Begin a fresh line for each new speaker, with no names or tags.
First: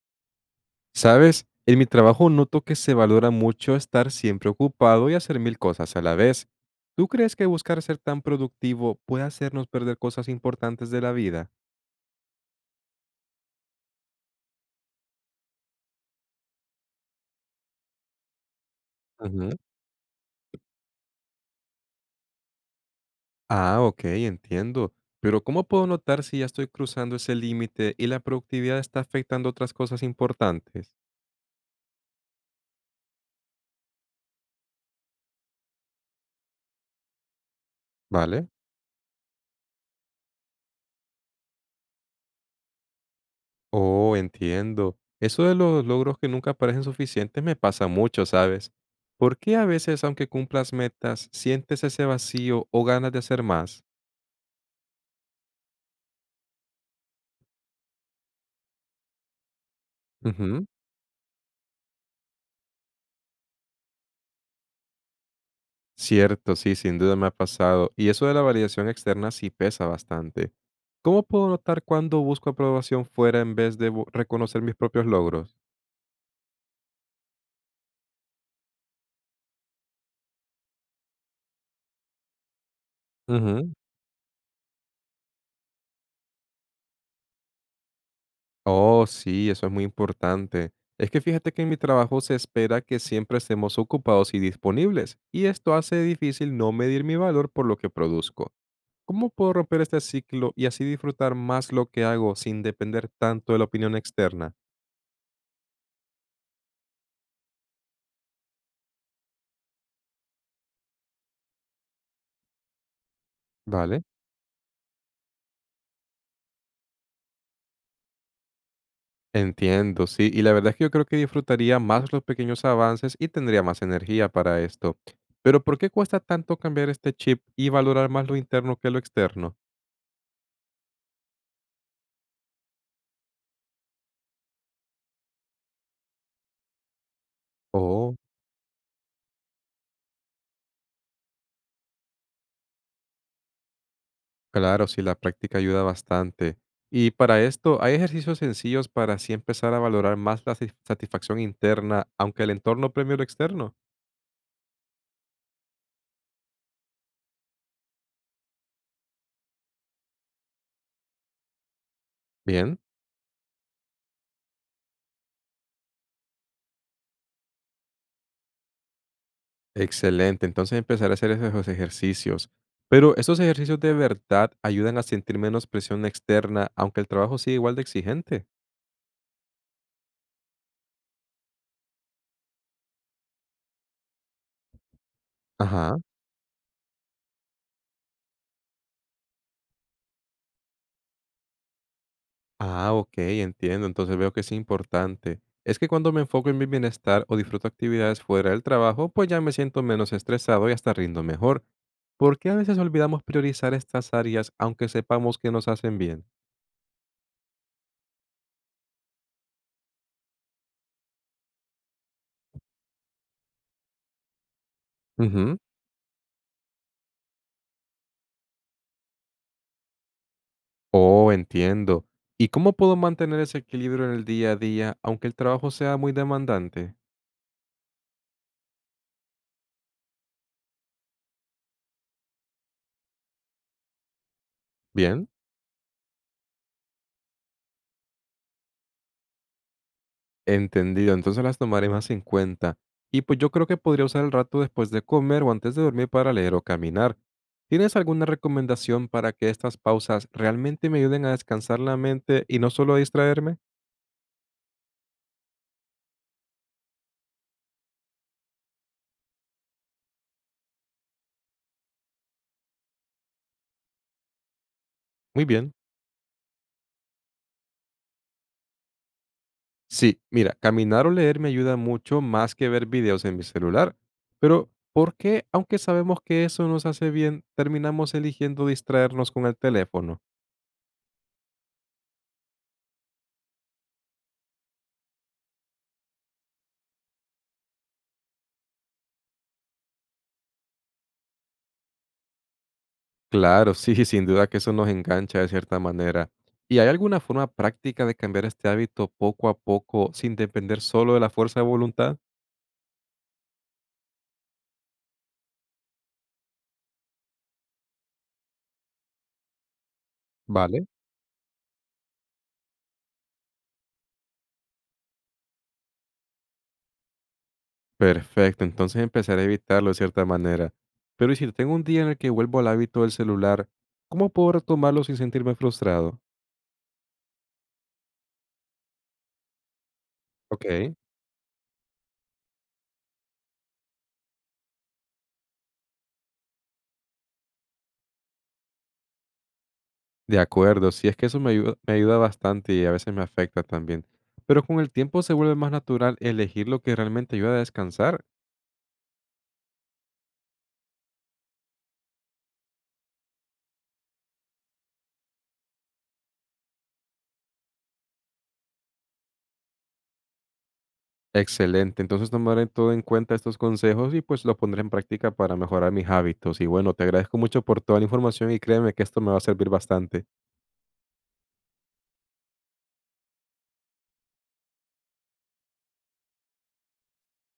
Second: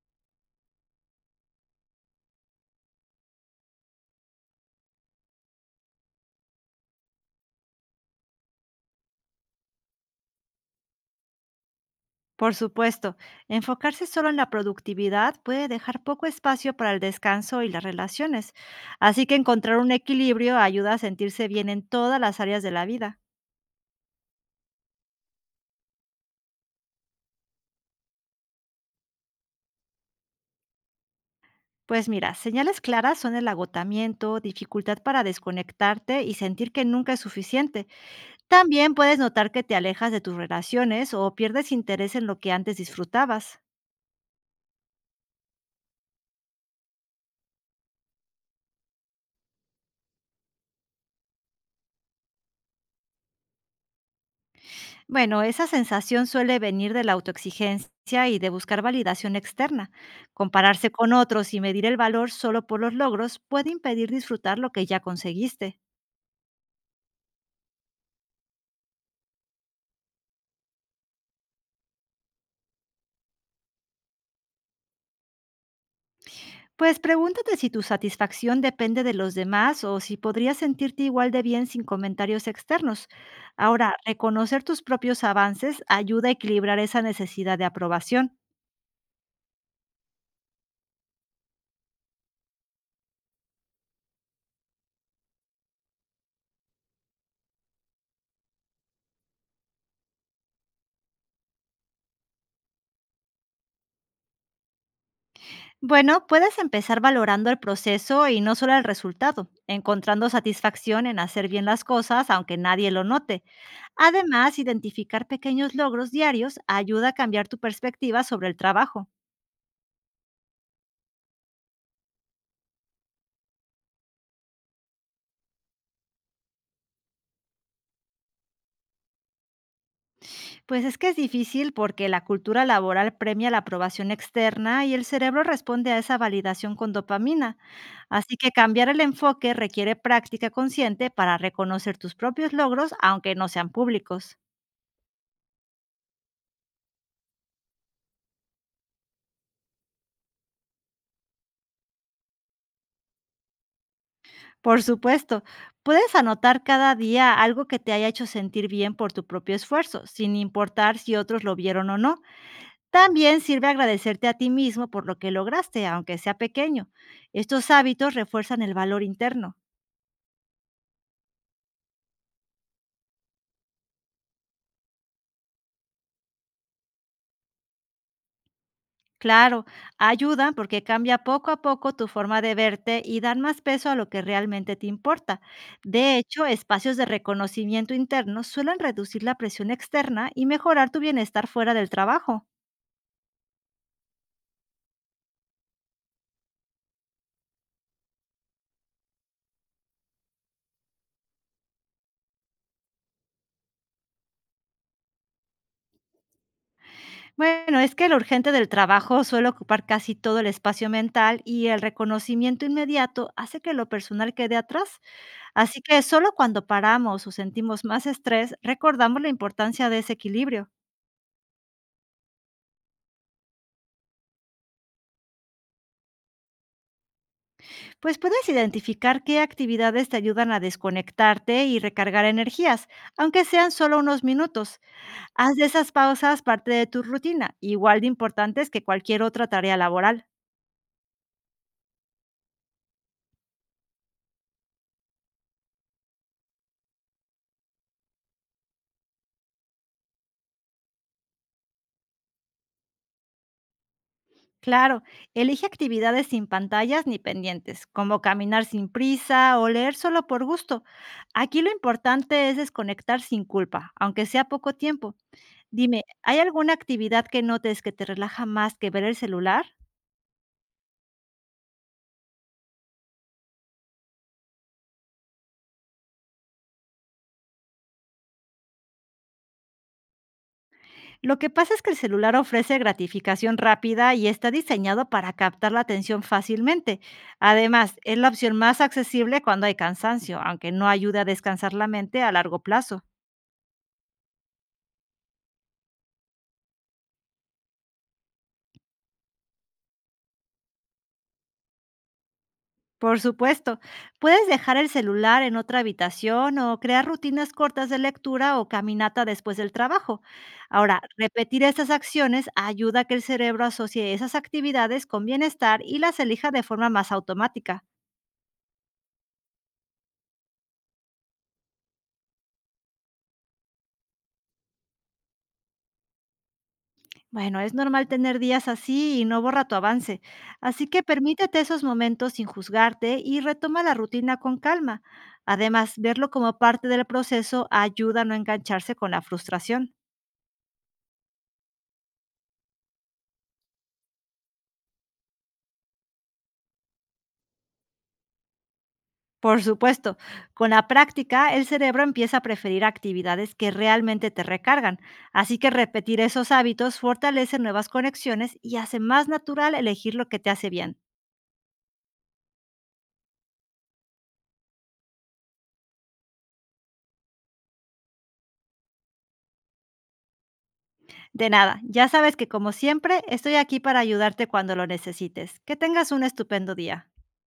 ¿Sabes? En mi trabajo noto que se valora mucho estar siempre ocupado y hacer mil cosas a la vez. ¿Tú crees que buscar ser tan productivo puede hacernos perder cosas importantes de la vida?
Por supuesto, enfocarse solo en la productividad puede dejar poco espacio para el descanso y las relaciones, así que
Ujú.
encontrar un equilibrio ayuda a sentirse bien en todas las áreas de la vida.
Ah, ok, entiendo. Pero ¿cómo puedo notar si ya estoy cruzando ese límite y la productividad está afectando otras cosas importantes?
Pues mira, señales claras son el agotamiento, dificultad para desconectarte y sentir que nunca es suficiente.
¿Vale?
También puedes notar que te alejas de tus relaciones o pierdes interés en lo que antes disfrutabas.
Oh, entiendo. Eso de los logros que nunca parecen suficientes me pasa mucho, ¿sabes? ¿Por qué a veces, aunque cumplas metas, sientes ese vacío o ganas de hacer más?
Bueno, esa sensación suele venir de la autoexigencia y de buscar validación externa.
Ujú.
Compararse con otros y medir el valor solo por los logros puede impedir disfrutar lo que ya conseguiste.
Cierto, sí, sin duda me ha pasado. Y eso de la validación externa sí pesa bastante. ¿Cómo puedo notar cuando busco aprobación fuera en vez de reconocer mis propios logros?
Pues pregúntate si tu satisfacción depende de los demás o si podrías sentirte igual de bien sin comentarios externos.
Ujú.
Ahora, reconocer tus propios avances ayuda a equilibrar esa necesidad de aprobación.
Oh, sí, eso es muy importante. Es que fíjate que en mi trabajo se espera que siempre estemos ocupados y disponibles, y esto hace difícil no medir mi valor por lo que produzco. ¿Cómo puedo romper este ciclo y así disfrutar más lo que hago sin depender tanto de la opinión externa?
Bueno, puedes empezar valorando el proceso y no solo el resultado, encontrando satisfacción en hacer bien las cosas aunque nadie lo note.
Vale.
Además, identificar pequeños logros diarios ayuda a cambiar tu perspectiva sobre el trabajo.
Entiendo, sí, y la verdad es que yo creo que disfrutaría más los pequeños avances y tendría más energía para esto. Pero ¿por qué cuesta tanto cambiar este chip y valorar más lo interno que lo externo?
Pues es que es difícil porque la cultura laboral premia la aprobación externa y el cerebro responde a esa validación con dopamina.
Oh,
Así que cambiar el enfoque requiere práctica consciente para reconocer tus propios logros aunque no sean públicos.
claro, sí, la práctica ayuda bastante. Y para esto, ¿hay ejercicios sencillos para así empezar a valorar más la satisfacción interna, aunque el entorno premie lo externo?
Por supuesto, puedes anotar cada día algo que te haya hecho sentir bien por tu propio esfuerzo, sin importar si otros lo vieron o no.
Bien,
También sirve agradecerte a ti mismo por lo que lograste, aunque sea pequeño. Estos hábitos refuerzan el valor interno.
excelente. Entonces empezaré a hacer esos ejercicios. Pero ¿estos ejercicios de verdad ayudan a sentir menos presión externa, aunque el trabajo sigue igual de exigente?
Claro, ayudan porque cambia poco a poco tu forma de verte y dan más peso a lo que realmente te importa.
Ajá.
De hecho, espacios de reconocimiento interno suelen reducir la presión externa y mejorar tu bienestar fuera del trabajo.
Ah, ok, entiendo. Entonces veo que es importante. Es que cuando me enfoco en mi bienestar o disfruto actividades fuera del trabajo, pues ya me siento menos estresado y hasta rindo mejor. ¿Por qué a veces olvidamos priorizar estas áreas aunque sepamos que nos hacen bien?
Bueno, es que lo urgente del trabajo suele ocupar casi todo el espacio mental y el reconocimiento inmediato hace que lo personal quede atrás.
Ujú.
Así que solo cuando paramos o sentimos más estrés, recordamos la importancia de ese equilibrio.
Oh, entiendo. ¿Y cómo puedo mantener ese equilibrio en el día a día aunque el trabajo sea muy demandante?
Pues puedes identificar qué actividades te ayudan a desconectarte y recargar energías, aunque sean solo unos minutos.
Bien.
Haz de esas pausas parte de tu rutina, igual de importantes que cualquier otra tarea laboral.
Entendido, entonces las tomaré más en cuenta. Y pues yo creo que podría usar el rato después de comer o antes de dormir para leer o caminar. ¿Tienes alguna recomendación para que estas pausas realmente me ayuden a descansar la mente y no solo a distraerme?
Claro, elige actividades sin pantallas ni pendientes, como caminar sin prisa o leer solo por gusto. Aquí lo importante es desconectar sin culpa, aunque sea poco tiempo.
Muy bien.
Dime, ¿hay alguna actividad que notes que te relaja más que ver el celular?
Sí, mira, caminar o leer me ayuda mucho más que ver videos en mi celular. Pero ¿por qué, aunque sabemos que eso nos hace bien, terminamos eligiendo distraernos con el teléfono?
Lo que pasa es que el celular ofrece gratificación rápida y está diseñado para captar la atención fácilmente. Además, es la opción más accesible cuando hay cansancio, aunque no ayuda a descansar la mente a largo plazo.
Claro, sí, sí, sin duda que eso nos engancha de cierta manera. ¿Y hay alguna forma práctica de cambiar este hábito poco a poco sin depender solo de la fuerza de voluntad?
Por supuesto, puedes dejar el celular en otra habitación o crear rutinas cortas de lectura o caminata después del trabajo.
Vale.
Ahora, repetir estas acciones ayuda a que el cerebro asocie esas actividades con bienestar y las elija de forma más automática.
Perfecto, entonces empezaré a evitarlo de cierta manera. Pero ¿y si tengo un día en el que vuelvo al hábito del celular, cómo puedo retomarlo sin sentirme frustrado?
Bueno, es normal tener días así y no borra tu avance, así
Ok.
que permítete esos momentos sin juzgarte y retoma la rutina con calma. Además, verlo como parte del proceso ayuda a no engancharse con la frustración.
De acuerdo, sí, es que eso me ayuda bastante y a veces me afecta también. Pero con el tiempo se vuelve más natural elegir lo que realmente ayuda a descansar.
Por supuesto, con la práctica el cerebro empieza a preferir actividades que realmente te recargan, así que repetir esos hábitos fortalece nuevas conexiones y hace más natural elegir lo que te hace bien.
Excelente. Entonces tomaré todo en cuenta estos consejos y pues lo pondré en práctica para mejorar mis hábitos. Y bueno, te agradezco mucho por toda la información y créeme que esto me va a servir bastante.
De nada, ya sabes que como siempre estoy aquí para ayudarte cuando lo necesites. Que tengas un estupendo día.